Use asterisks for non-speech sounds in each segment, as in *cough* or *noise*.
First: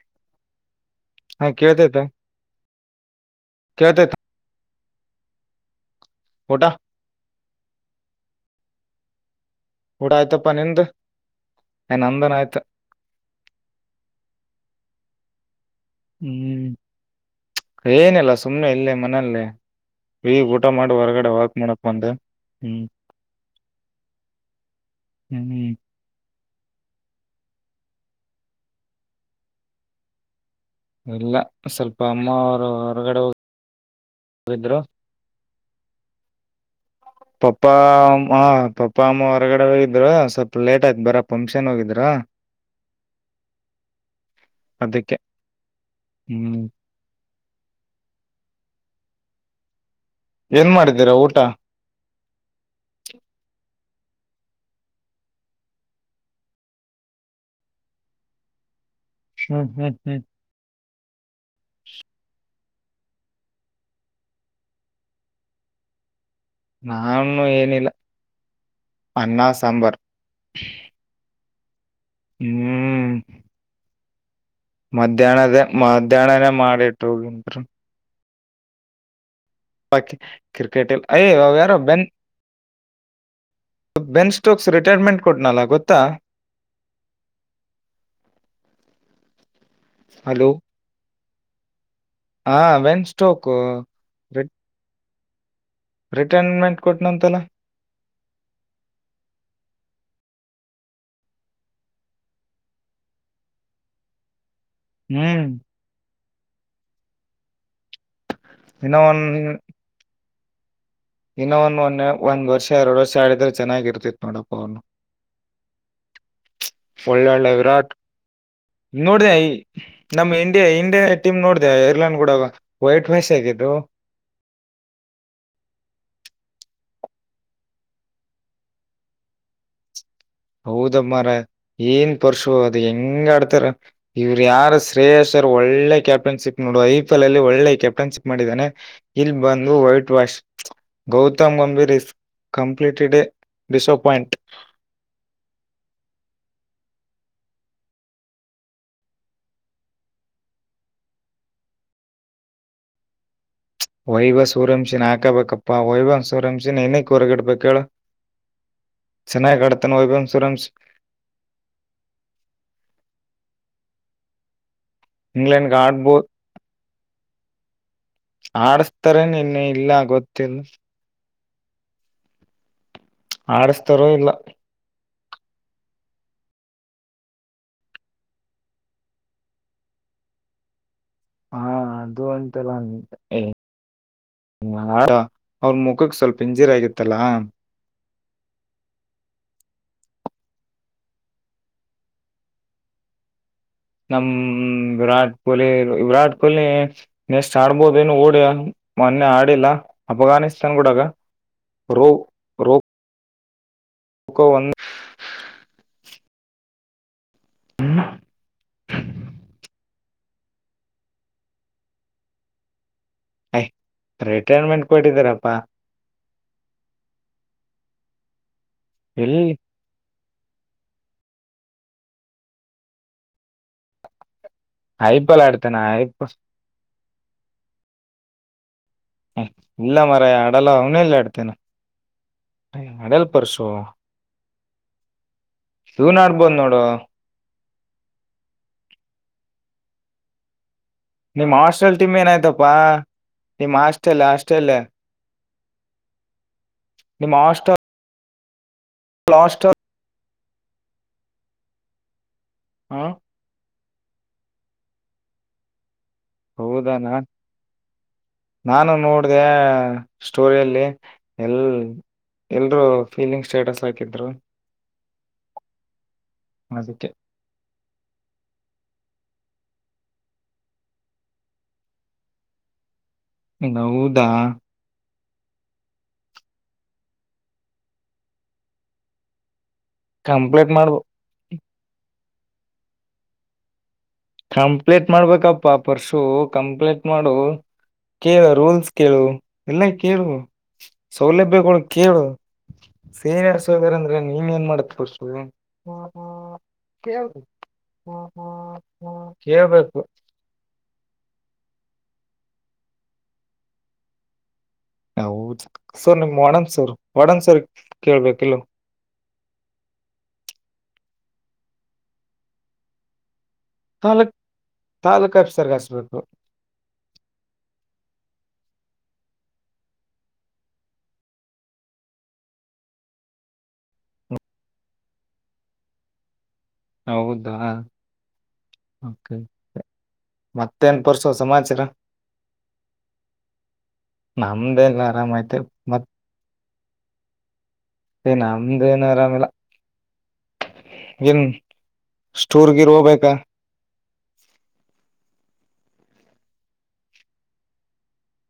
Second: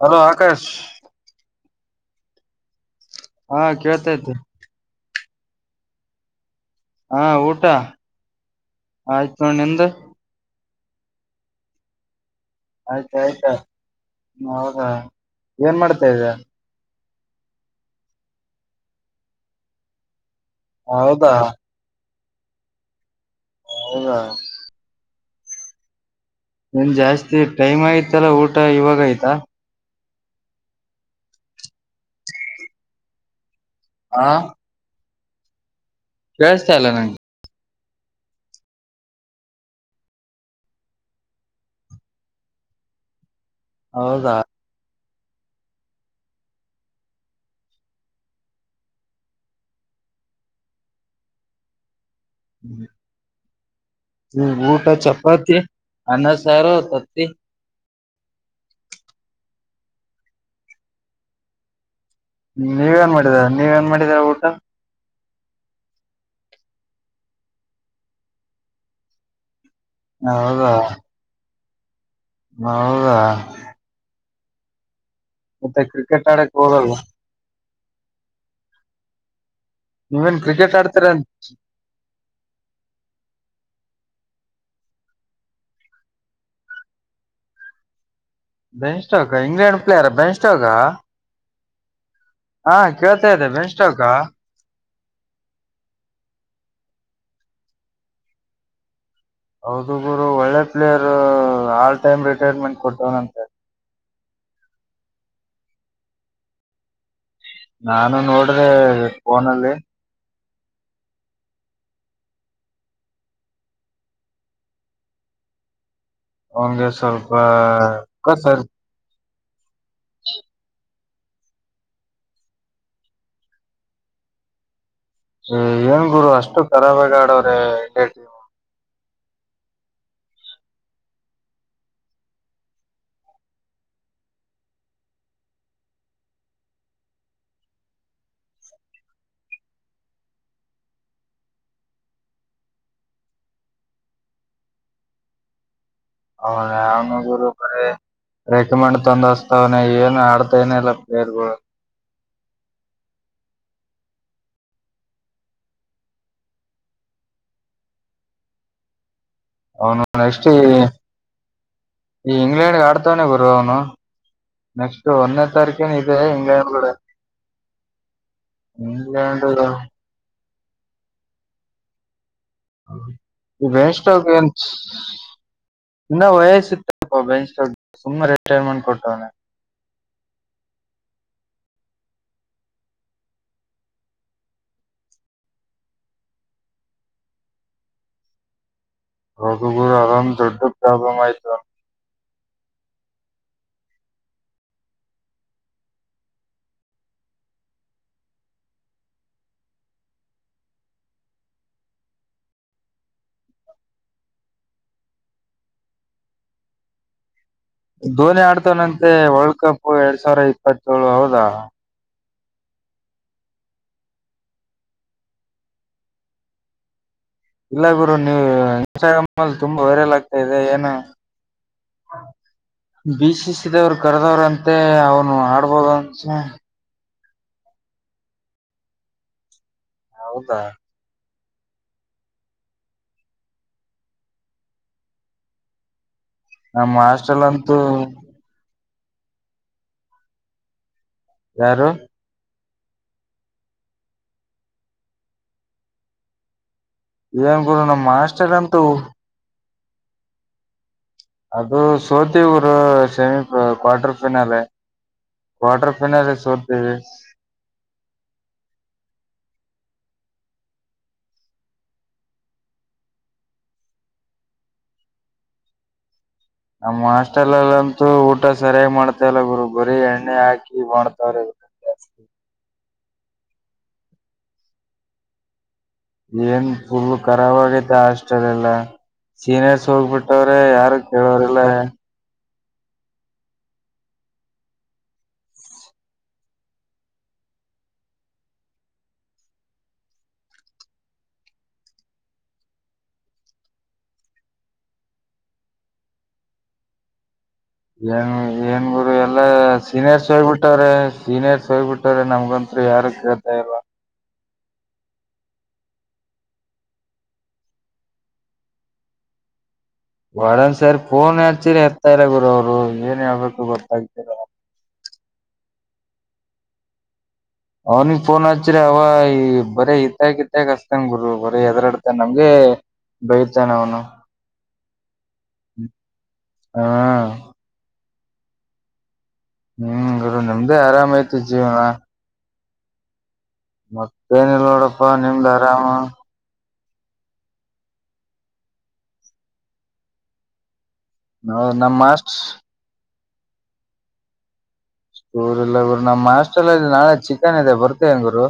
Hello Akash. ಕೇಳತತ. ಹಾ ಕೇಳ್ತಾ ಇದ್ದ. ಊಟಾ. ಹಾ ಊಟ ಆಯ್ತ. ಊಡ ಆಯ್ತಪ್ಪ ನಿಂದ ಏನ್ ನಂದನ್ ಆಯ್ತ. ಆಯ್ತ ಆಯ್ತಾ ಹದಾ ಏನ್ ಮಾಡ್ತೇ ಇದ. ಏನಲ್ಲ ಸುಮ್ಮ್ನೆ ಇಲ್ಲೇ ಮನೆಯಲ್ಲೇ. ವ ಊಟ ಮಾಡಿ ಹೊರ್ಗಡೆ ಹೌದಾ ವಾಕ್ ಮಾಡಕ್ ಬಂದ ಹ್ಮ್. ಹೌದಾ. ಹ್ಮ ನನ್ ಜಾಸ್ತಿ ಟೈಮ್ ಆಯತಲ್ಲ ಊಟ ಇವಾಗ ಆಯ್ತಾ ಇಲ್ಲ ಸ್ವಲ್ಪ ಅಮ್ಮ ಅವರು ಹೊರಗಡೆ ಹೋಗ ಹಿದರು. ಕೇಳಸ್ತ ಇಲ್ಲ ನ. ಪಪ್ಪಾ ಅಮ್ಮ ಪಪ್ಪ ಅಮ್ಮ ಹೊರಗಡೆ ಹೋಗಿದ್ರ. ಸ್ವಲ್ಪ ಲೇಟ್ ಆಯ್ತು ಬರ ಫಂಕ್ಷನ್ ಹೋಗಿದ್ರ. *inaudible* ಹೌದಾ. ಅದಕ್ಕೆ ಹ್ಮ್ ಏನ್ ಮಾಡಿದ್ದೀರಾ ಊಟ. *inaudible* ಊಟ ಚಪಾತಿ, ಅನ್ನ, ಸಾರತತಿ ಹ್ಮ್ ಹ್ಮ್ ಹ್ಮ್ *inaudible* ನೀವೇಏನ್ ಮಾಡಿದರ ನೀವ ಏನ್ ಮಾಡಿದೀರ ಊಟ. ನಾನು ಏನಿಲ್ಲ ಅನ್ನಸ್ ಹೌದಾ ಹ್ಮ್ ಹೌದಾ ಮಧ್ಯಾಹ್ನದ ಮತ್ತೆ ಕ್ರಿಕೆಟ್ ಮಧ್ಯಾಹ್ನನೇ ಆಡಕ್ ಹೋಗಲ್ವ ಮಾಡಿಟ್ಟು ಹೋಗ ಬ ನೀವೇನ್ ಕ್ರಿಕೆಟ್ ಕ್ರಿಕೆಟ ಆಡ್ತೀರ ಅಯ ಯಾರ ಬೆನ್ ಬೆನ್ ಸ್ಟೋಕ್ಸ್ ರಿಟೈರ್ಮೆಂಟ್ ಕೊಟ್ನಲ್ಲ ಗೊತ್ತಾ. ಬೆನ್ಸ್ಕ್ ಕ ಇಂಗ್ಲೆಂಡ್ ಪ್ಲೇಯರ್ ಹಲೋ ಬೆನ್ಸ್ಟೋಕಾ. ಹಾ ವೆನ್ ಕೇಳ್ತ ಸ್ಟೋಕ್ ಇದ್ದ ಬೆನ್ಸ್ಟೋಕ. ರಿಟೈನ್ಮೆಂಟ್ ಕೊಟ್ಟನಂತಲ. ಹೌದು ಗುರು. ಒಳ್ಳೆ ಪ್ಲೇಯರ್ ಆಲ್ ಟೈಮ್ ರಿಟೈರ್ಮೆಂಟ್ ಕೊಟ್ಟವನಂತೆ. ಹ್ಮ್ ನಾನು ನೋಡ್ ದ ಇನ್ನ ಫೋನಲ್ಲಿ ಇನ್ನ್ನು ಒನ್ನೆ ಒಂದ್ ವರ್ಷ ಎರಡು ವರ್ಷ ಆಡಿದ್ರೆ ಚೆನ್ನಾಗಿರ್ತಿತ್ ನೋಡಪ್ಪ ಅವನು ಅವನ್ಗೆ ಸ್ವಲ್ಪ ಒಳ್ಳೆಳ್ಳೆ ವಿರಾಟ್ ದುಃಖ ಸರ್ ನೋಡಿದೆಯ ನಮ್ ಇಂಡಿಯಾ ಇಂಡಿಯಾ ಟಮ್ ನೋಡ್ದ ಏರ್ಲೈನ್ ಕೂಡ ವೈಟ್ ವಸ್ ಆಗಿದ್ದು ಏನ್ ಗುರು ಅಷ್ಟು ಖರಾಬಾಆಗ ಆಡವ್ರೆ ಇಂಡ ಟೀಮ್ ಹೌದಮ್ಮರ ಏನ್ ಪರಶು ಅದು ಹೆಂಗ ಆಡ್ತಾರ ಇವ್ರ ಯಾರ ಶ್ರಯಸ್ ಒಳ್ಳೆ ಕ್ಯಾಪ್ಟನ್ಶಿಪ್ ನೋಡು ಐ ಪಿ ಎಲ್ ಅಲ್ಲಿ ಒಳ್ಳೆ ಕ್ಯಾಪ್ಟನ್ಶಿಪ್ ಮಾಡಿದ್ದಾನೆ ಇಲ್ಲಿ ಬಂದು white wash Gautam Gambhir is completely disappoint ಅವನುಗುರುಕ ರೆಕಮಂಡ್ ತೊಂದೋಸ್ತಾವನೆ ಏನು ಆಡ್ತೇನೆ ಇಲ್ಲ ಪ್ಲೇರ್ ಬ್ರೋ *inaudible* ವೈವ ಸೂರ್ಯಂಶಿನ್ ಹಾಕಬೇಕಪ್ಪಾ ವೈವ ಸೂರ್ಯಂಶಿನ ಇನಕ್ ಹೊರಗಿಡ್ಬೇಕ ಹೇಳ *inaudible* ಅವನು ನೆಕ್ಸ್ಟ್ ಈ ಈ ಇಂಗ್ಲೆಂಡ್ ಆಡ್ತವಾನೆ ಗುರು ಅವನು ನೆಕ್ಸ್ಟ್ ಒಂದನೇ ಇಂಗ್ಲೆಂಡ್ಗೆ ತಾರೀಕೇನ ಇದೆ ಆಡ್ಬೋದು ಇನ್ನೇನ್ ಬಿಡೋ ಆಡಸ್ತಾರೆ ಇಂಗ್ಲೆಂಡ್ ಇನ್ನು ಇಲ್ಲ ಗೊತ್ತಿಲ್ಲ ವೆಸ್ಟ್ ಆಡಿಸ್ತಾರೋ ಇಲ್ಲ ಇನ್ನ ವಯಸ್ಸ ಇತ್ತುಪ್ಪ ಬೆಂಚ್ ಸುಮ್ಮ ರಿಟೈರ್ಮೆಂಟ್ ಕೊಟ್ಟವನ ಹಾ ಅದು ಅಂತೆಲ್ಲ ಹ ಅವ್ರ ಮುಖಕ್ಕೆ ಸ್ವಲ್ಪ ಇಂಜಿರಿ ಆಗಿತ್ತಲ್ಲಾ ಹೌದು ಗುರು ಅಂದೊಂದು ದೊಡ್ಡ ಪ್ರಾಬ್ಲಮ್ಆಯಿತು ನಮ ವಿರಾಟ್ ಕೊಹ್ಲಿ ವಿರಾಟ್ ಕೊಹ್ಲಿ ನೆಸ್ಟ್ ಆಡ್ಬೋದ ಏನು ಓಡ್ಯ ಮೊನ್ನೆ ಆಡಿಲ್ಲ ಅಫ್ಘಾನಿಸ್ತಾನ್ ಗೂಡಗ ರೋ ರೋ ಹಕೋ ಒಂದು ಧೋನಿ ಆಡ್ತನಂತೆ ವರ್ಲ್ಡ್ ಕಪ್ ಎರಡ್ ಸಾವಿರ ಇಪ್ಪತ್ತೇಳು ಹೌದಾ ಹೇ ರಿಟೈರ್ಮೆಂಟ್ ಕೊಟ್ಟಿದಾರಪ್ಪಾ ಇಲ್ಲ ಗುರು ನೀವು ಎಲ್ಲಿ ಇನ್ಸ್ಟಾಗ್ರಾಮ್ಲೀ ತುಂಬಾ ವೈರಲ್ ಆಗ್ತ ಇದೆ ಏನು ಬಿಸಿಸಿದವ್ರು ಕರೆದವರುಂತ ಮತ್ತೆ ಐ ಪಿ ಅವನು ಎಲ್ ಆಡ್ತಾನ ಆಡ್ಬೋದು ಐ ಅನ್ಸ ಪ ಹ ಇಲ್ಲ ಮಾರಯ ಹೌದಾ ಆಡಲ್ಲ ಅವನ ಎಲ್ಲಾಡ್ತೇನೆ ನಡೆಲು ಪ್ರಸೋ ಇವನು ಯಾರ ನಮ್ಮ ಹಾಸ್ಟೆಲ್ ಅಂತೂ ನಿಮ್ಮ ಯಾರು ಹಾಸ್ಟೆಲ್ ಟೀಮ್ ಏನಾಯ್ತು ಬಾ ನಿಮ್ಮ್ ಹಾಸ್ಟೆಲ್ ಹಾಸ್ಟೆಲ್ ಏ ಏನ್ ಗುರು ನಮ್ ಹಾಸ್ಟೆಲ್ ಅಂತೂ ಲಾಸ್ಟರ್ ಅದು ಸೋತಿ ರು ಹ semi quarter final quarter final ಸೋತೀವಿ ಹೌದನಾ ನಾನು ನೋಡ್ದಾ ಸ್ಟೋರಿಯಲ್ಲಿ ಎಲ್ ಎಲ್ರು ಫೀಲಿಂಗ್ ಸ್ಟೇಟಸ್ ಹಾಕಿದ್ರು ನಮ್ಮ ಅದಕ್ಕೆ ಹಾಸ್ಟೆಲಿಲಿ ಊಟ ಸರಿಯಾಗಿ ಮಾಡ್ತಲ್ಲ ಗುರು ಬರಿ ಎಣ್ಣೆ ಹಾಕಿ ಮಾಡ್ತವ್ರ ಜಾಸ್ತಿ ಹೌದಾ ಏನ್ ಫುಲ್ ಕರಾಬ್ ಆಗೈತೆ ಹಾಸ್ಟೆಲ್ ಎಲ್ಲ ಸೀನಿಯರ್ ಕಂಪ್ಲೀಟ್ ಮಾಡ್ಬೋ ಕಂಪ್ಲೀಟ್ ಮಾಡ್ಬೇಕಪ್ಪಾ ಪರ್ಶು ಕಂಪ್ಲೀಟ್ ಮಾಡು ಕೇಳು ರೂಲ್ಸ್ ಕೇಳು ಎಲ್ಲ ಕೇಳು ಸೌಲಭ್ಯಗಳು ಕೇಳು ಸೀನಿಯರ್ ಹೋಗೋರಂದ್ರೆ ಅಂದ್ರೆ ನೀನ್ ಏನ್ ಮಾಡ್ಯಾತಿರ್ ಸ್ಟೂಡೆಂಟ್ ಏನ್ ಏನ್ ಗುರು ಎಲ್ಲಾ ಕೇಳ್ಬೇಕು ಸೀನಿಯರ್ಸ್ ಹೋಗ್ಬಿಟ್ಟ್ರ ಸೀನಿಯರ್ಸ್ ಬಿಟ್ಟ್ರ ನಮ್ಗಂತ್ ಯಾರು ಕೇಳ್ತಾ ಇಲ್ಲಾ ನಾವು ಹುಚ್ಚ ಸರ್ ನಿಮ್ ವಾರ್ಡನ್ ಸರ್ ವಾರ್ಡನ್ ಸರ್ ಕೇಳ್ಬೇಕಿಲೊ ವಾರ್ಡನ್ ಸರ್ ಫೋನ್ ಹಚ್ಚರಿ ಏತ್ತ ಇಲ್ಲಾ ಗುರು ಅವ್ರು ಏನ್ ಹೇಳ್ಬೇಕು ಗೊತ್ತಾಗ್ತಿಲ್ಲ ತಾಲೂಕು ಆಫೀಸರ್ ಹಚ್ಚಬೇಕು ಅವನಿಗೆ ಫೋನ್ ಹಚ್ಚರಿ ಅವ ಈ ಬರೇ ಈದಾಗೆ ಈದಾಗೆ ಹಸ್ತನ್ ಗುರು ಬರೀ ಹೆದರಾಡ್ತನ್ ನಮಗೆ ಬೈತಾನ ಅವನು *unintelligible* ಹೌದಾ ಹ ಹ್ಮ್ ಗುರು ನಿಮ್ದೇ ಮತ್ತೇನ್ ಆರಾಮ ಪರಸು ಐತಿ ಸಮಾಚಾರಾ ಮತ್ತೇಏನಲ್ ನಮ್ದೇನ್ ನೋಡಪ್ಪಾ ನಿಮ್ದ್ ಐತೆ ಆರಾಮ ನಮ್ದು ಏನು ಆರಾಮ ಇಲ್ಲಾ ನ್ ನಾ ನಮ್ ಮಾಸ್ಟ್ ಸ್ಟೂರ್ ಗಿರ್ ಹೋಗಬೇಕಾ ಸ್ಕುಲ್ ಇಲ್ಲಾ *unintelligible* ಗುರು ನಮ್ಮ ಹಾಸ್ಟೆಲ್ ಅಲ್ಲಿ ನಾಳೆ ಚಿಕನ್ ಇದೆ ಬರ್ತೇಯಾ ಗುರು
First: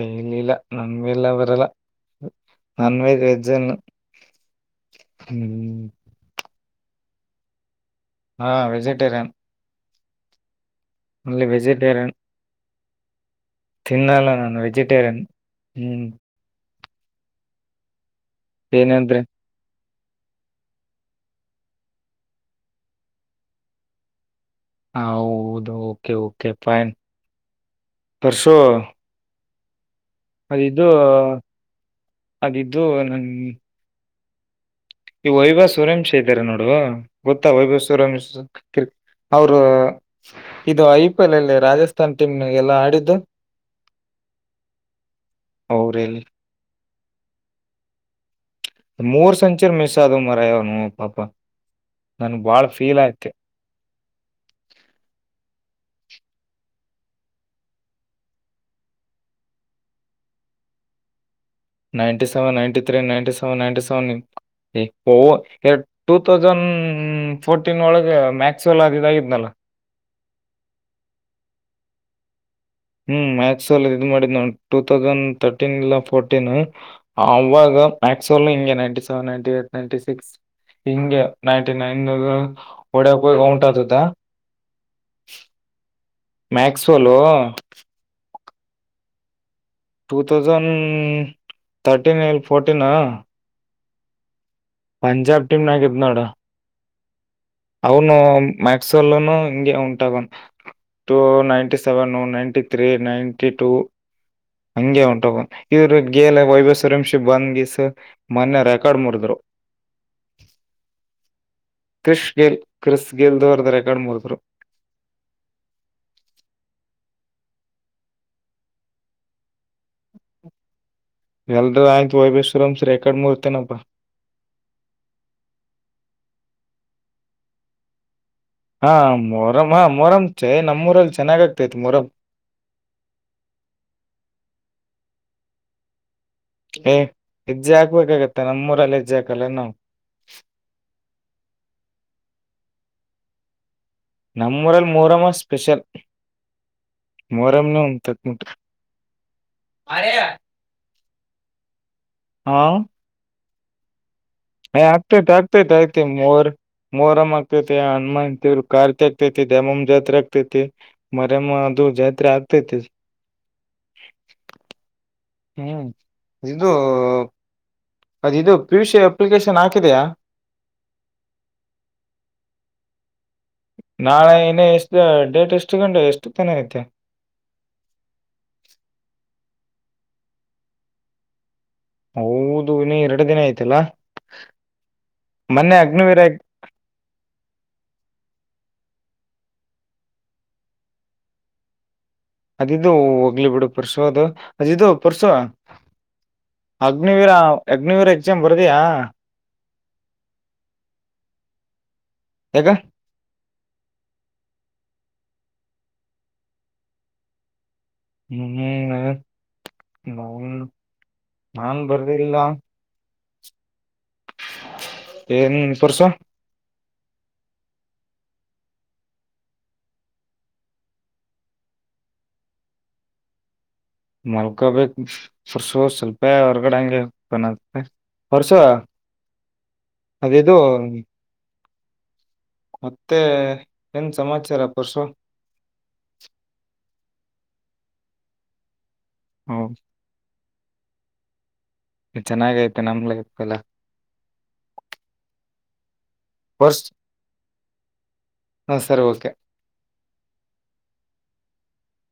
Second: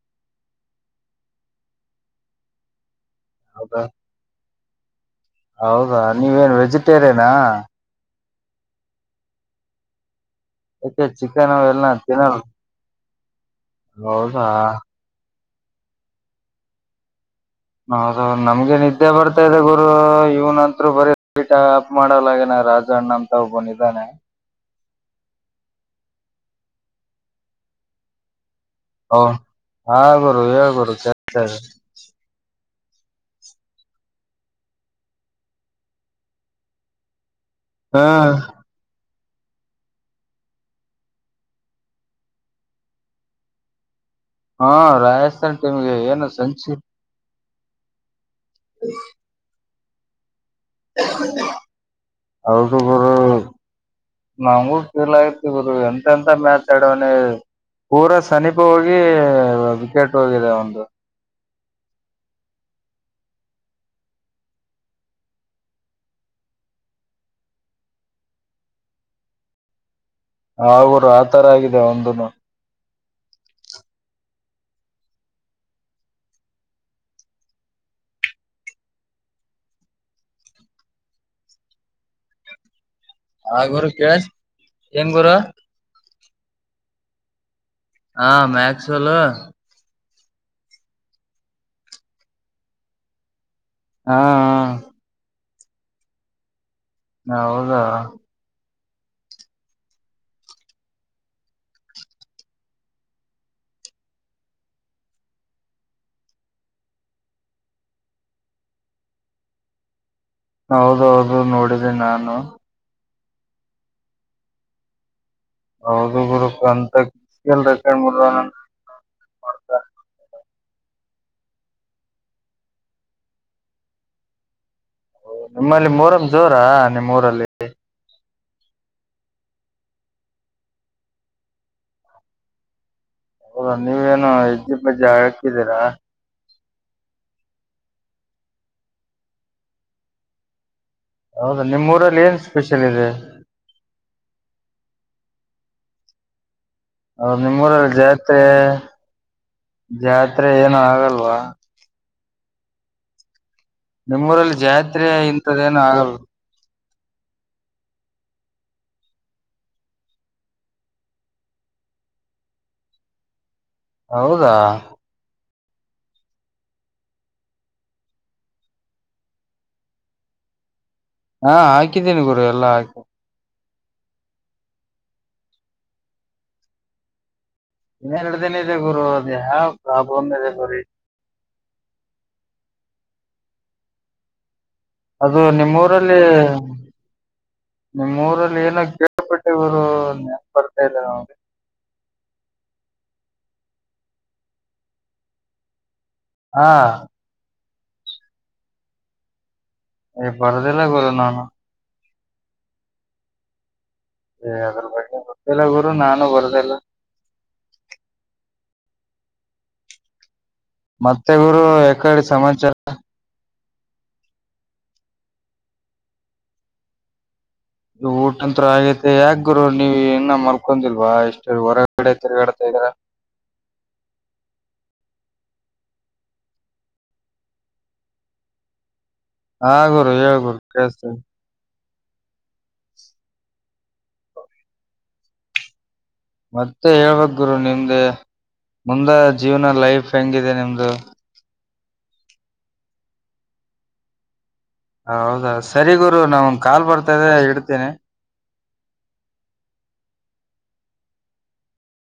ಇಲ್ಲಿಲ್ಲ ನನ್ ಮೇಲೆ ಬರಲ್ಲ ನಾನ್ ವೈದ್ ಹೌದಾ ಹ್ಮ್ ಹೌದಾ ನೀವೇನ್ ವೆಜಿಟೇರಿಯನಾ ಹಾ ವೆಜಿಟೇರಿಯನ್ ಅಕ್ ಅಲ್ಲಿ ಚಿಕನ್ ಎಲ್ಲ ವೆಜಿಟೇರಿಯನ್ ತಿನ್ನೋವ ತಿನ್ನಲ್ಲ ನಾನು ವೆಜಿಟೇರಿಯನ್ ಹ್ಮ್ ಹೌದ ನಮ್ಗೆ ನಿದ್ದೆ ಏನಂದ್ರೆ ಬರ್ತಾ ಇದೆ ಗು ರು ಇವನಂತರು ಬರೀ ಟಅಪ್ ಮಾಡಲಾಗನ ರಾಜನಮ್ಮ ತಾವ ಅಣ್ಣ ಅಂತ ನಮ್ ತಾವ್ ಬಂದಿದ್ದಾನೆ ಹ ಹೌದು ಓಕೆ ಓಕೆ ಫೈನ್ ಬಸು ಓ ಹಾ ಗುರು ಹೇಳ್ ಅದಿದ್ದು ಗುರು ಕೇಳ್ತಾ ಇದೆ ಅದಿದ್ದು ನನ್ ಈ ವೈಭವ ಸುರಂಶ್ ಇದ್ದಾರೆ ನೋಡು ಗೊತ್ತಾ ವೈಭವ ಹಾ ಸುರಂಶ್ ಕ ಅವರು ಇದು ಐ ಪಿ ಎಲ್ ಅಲ್ಲಿ ರಾಜಸ್ಥಾನ್ ಟೀಮ್ ಎಲ್ಲಾ ಆಡಿದ್ದು ಷೂ ಹಾ ರಾಜಸ್ಥಾನ್ ಟಿಮ್ ಗೆ ಏನು ಸಂಚಿ ಮೂರು ಸಂಚರಿ ಮಿಸ್ ಆದ ಮಾರಾಯಾ *unintelligible* ಫೀಲ್ ಆಯ್ತು ನಮಗೂ ಫೀಲ್ ಆಯತಿದರು ಎಂತ ಎಂತ ಮ್ಯಾಚ್ ಆಡವನೆ ಪೂರಾ ಸನೀಪ ಹೋಗಿ ವಿಕೆಟ್ ಹೋಗಿದೆ ಒಂದು ninety seven ninety three ninety seven nine seven ಓ ಎರ ಟೂ ತೌಸಂಡ್ ಫೋರ್ಟೀನ್ ಒಳಗೆ ಮ್ಯಾಕ್ಸ್ ವೆಲ್ ಅದ ಇದಾಗಿದ್ನಲ್ಲ ಷೂ ಅವರ ಆತರ ಆಗಿದೆ ಒಂದನು ಹ್ಮ್ ಮ್ಯಾಕ್ಸ್ ಲ್ಲೊ ಇದ್ ಮಾಡಿದ್ ನೋಡ ಟೂ ತೌಸಂಡ್ ತರ್ಟೀನ್ ಇಲ್ಲ ಫೋರ್ಟೀನ್ ಅವಾಗ ಕ್ಸೋಲ್ಲ ಇ ninety seven ninety eight ninety six ಹಿಂಗೆ ನೈನ್ಟಿ ನೈನ ದಾಗ ಹೊಡೆಯಾಕ ಹೋಗಿ ಆ ಔಟ್ ಗುರು ಆಗಿದ್ದ ಕೇಳಸ್ ಏನ್ ಗುರು ಮ್ಯಾಕ್ಸ್ ವಲ್ ಹಾ Maxwell two thousand thirteen ಇಲ ಫೋರ್ಟೀಿನಾ ಹಾ ಹ ಪಂಜಾಬ್ ಟೀಮ ನಾಗ ಇದ್ದು ನೋಡು ಹೌದಾ ಅವನು ಮ್ಯಾಕ್ಸಲ್ಲನು ಹಿಂಗೆ ಉಂಟಾಗನ್ two ninety seven ninety three ninety two ಹಂಗೆ ಹೋಂಟೋಗನೆ ಇದ್ರ ಗೆಲ್ ವೈಭವ್ ಸೂರ್ಯವಂಶಿ ಬಂದದಿವಸ ಮೊನ್ನೆ ರೆಕಾರ್ಡ್ ಮುರಿದ್ರು. *unintelligible* ಹೌದೌದು ನೋಡಿದೆ ಕ್ರಿಶ್ ನಾನು ಗೇಲ್ ಕ್ರಿಸ್ ಗೆಲ್ ದು ರೆಕಾರ್ಡ್ ಮೂರ್ದರು ಹೌದು ಗುರು *unintelligible* ಎಲ್ಡ ಆಯತ್ು ವೈಬೇಶ್ವರಂಸ್ ರೆಕಾರ್ಡ್ ಮೂರ್ತನಪ್ *unintelligible* ನಿಮ್ಮಲ್ಲಿ ಮೊಹರಂ ಜೋರಾ ನಿಮ್ ಊರಲ್ಲಿ ಹಾ ಮೊಹರಂ ಹಾ ಮೊಹರಂ ಛೇ ನಮ್ಮೂರಲ್ ಚೆನ್ನಾಗ ಆಗ್ತಾಯಿತ್ ಮೊಹರಂ ಹೌದ ನೀವೇನು ಹೆಜ್ಜೆ ಪಜ್ಜೆ ಹಕ್ತಿದ್ದೀರಾ ಏ್ ಹೆಜ್ಜೆ ಹಾಕ್ಬೇಕಾಗತ್ತ ನಮ್ಮೂರಲ್ಲ ಹೆಜ್ಜೆ ಹಾಕಲ್ಲ ಏನ್ ನಾವು ಹೌದಾ ನಿಮ್ಮ್ ಊರಲ್ಲಿ ಏನ್ ಸ್ಪೆಷಲ್ ಇದೆ ನಮ್ಮೂರಲ್ ಮೊಹರಂ ಹಾ ಸ್ಪೆಷಲ್ ಹೌದ್ ಮೊಹರಂನೇ ನಿಮ್ಮೂರಲ್ಲಿ ಒಂದು ತತ್ಮುಟ್. ಜಾತ್ರೆ- ಜಾತ್ರೆ ಏನು ಆಗಲ್ಲ ಅಯಾ *unintelligible* ಹಾ ನಿಮ್ಮೂರಲ್ಲಿ ಏ ಜಾತ್ರೆ ಆಗ್ತೈತ್ ಆಗ್ತೈತ್ ಇಂಥದ್ದೇನು ಆಾಗ್ತ ಆಗಲ್ ಮೊಹರಂ ಮೋಹರಮ್ ಆಗ್ತೈತಿ ಹನುಮಾನ್ ದೇವ್ರ್ ಕಾರ್ತಿಕೆ ಆಗ್ತೈತಿ ದಾಮಮ್ ಜಾತ್ರೆ ಆಗ್ತೈತಿ ಮರಮ ಅದು ಜಾತ್ರೆ ಆಗ್ತೈತಿ ಹೌದಾ ಹ್ಮ್ ಇದು ಅದಿದು ಪಿಯುಸಿ ಅಪ್ಲಿಕೇಶನ್ ಹಾಕಿದೆಯಾ ಹಾ ಹಾಕಿದ್ದೀನಿ ಗುರು ಎಲ್ಲಾ ಹಾಕಿ ನಾಳೆ ಇನ್ನ ಎಷ್ಟ ಡೇಟ್ ಎಷ್ಟು ಗಂಟ ಎಷ್ಟು ತನ ಐತೆ ಇನ್ನ ಎರಡು ದಿನ ಇದೆ ಗುರು ಅದ ಯಾವ ಪ್ರಾಬ್ಲಮ್ ಇದೆ ಗುರು ಹೌದು ಇನ್ನ ಎರಡು ದಿನ ಆಯ್ತಿಲ್ಲಾ ಅದು ನಿಮ್ಮೂರಲ್ಲಿ ನಿಮ್ಮೂರಲ್ಲಿ ಏನ ಕೆ ಕೆಲ್ಪ್ ಟ್ಟೆ ಗುರು ನೆನ್ಪ್ ಬರ್ತಯಿಲ್ಲ ಅದಿದು ಹೋಗ್ಲಿ ಬಿಡು ಪರ್ಸೋ ಅದಿದು ಪರ್ಸುವ ಹಾ ಅಗ್ನಿವೀರ ಅಗ್ನಿವೀರ ಎಕ್ಸಾಮ್ ಬರದಯಾ ಹೆ ಬರ್ದಿಲ್ಲ ಗುರು ನಾನು ಯಾಕ ಏ ಅದ್ರ ಬಗ್ಗೆ ಗೊತ್ತಿಲ್ಲ ಗುರು ನಾನು ಬರದಿಲ್ಲ ಹ್ಮ *unintelligible* ಮತ್ತೆ ಗುರು ಎಕಡೆ ಸಮಾಚಾರ ಎನ್ ಪರ್ಸು ಇ ಊಟಂತ್ರ ಆಗೈತೆ ಯಾಕ್ ಗುರು ನೀವ್ ಇನ್ನ ಮಲ್ಕೊಂದಿಲ್ವ ಎಷ್ಟು ಹೊರಗಡೆ ತಿರ್ಗಾಡ್ತಾ ಇದರ ಹ *inaudible* ಮಲ್ಕೊಬೇಕು ಪರ್ಸು ಸ್ವಲ್ಪೇ ಹೊರ್ಗಡೆ ಅಂಗೆ ಹೋಗಣ ಅಂತ ಪರ್ಸು ಹಾ ಗುರು ಹೇಳ ಅದಿದು ಗುರು ಕೇಳ್ಸ್ತಾತೈತೆ ಮತ್ತೆ ಏನ್ ಸಮಾಚಾರ ಪರಶು ಮತ್ತೆ ಹೇಳ್ಬೇಕ್ ಗುರು ನಿಮ್ದೇ ಮುಂದ ಜೀವನ ಹ್ಮ್ ಲೈಫ್ ಹೆಂಗಿದೆ ನಿಮ್ದ ಅಂದು *unintelligible* ಚನಾಗೈತ ನಮ್ ಲೈಫ್ ಅಲಾ ಹೌದಾ ಸರಿ ಗುರು ನಂಗೊಂದ್ ಕಾಲ್ ಬರ್ತಯಿದೆ ಇಡ್ತಿನೆ ಹಾ ಸರಿ ಓಕೆ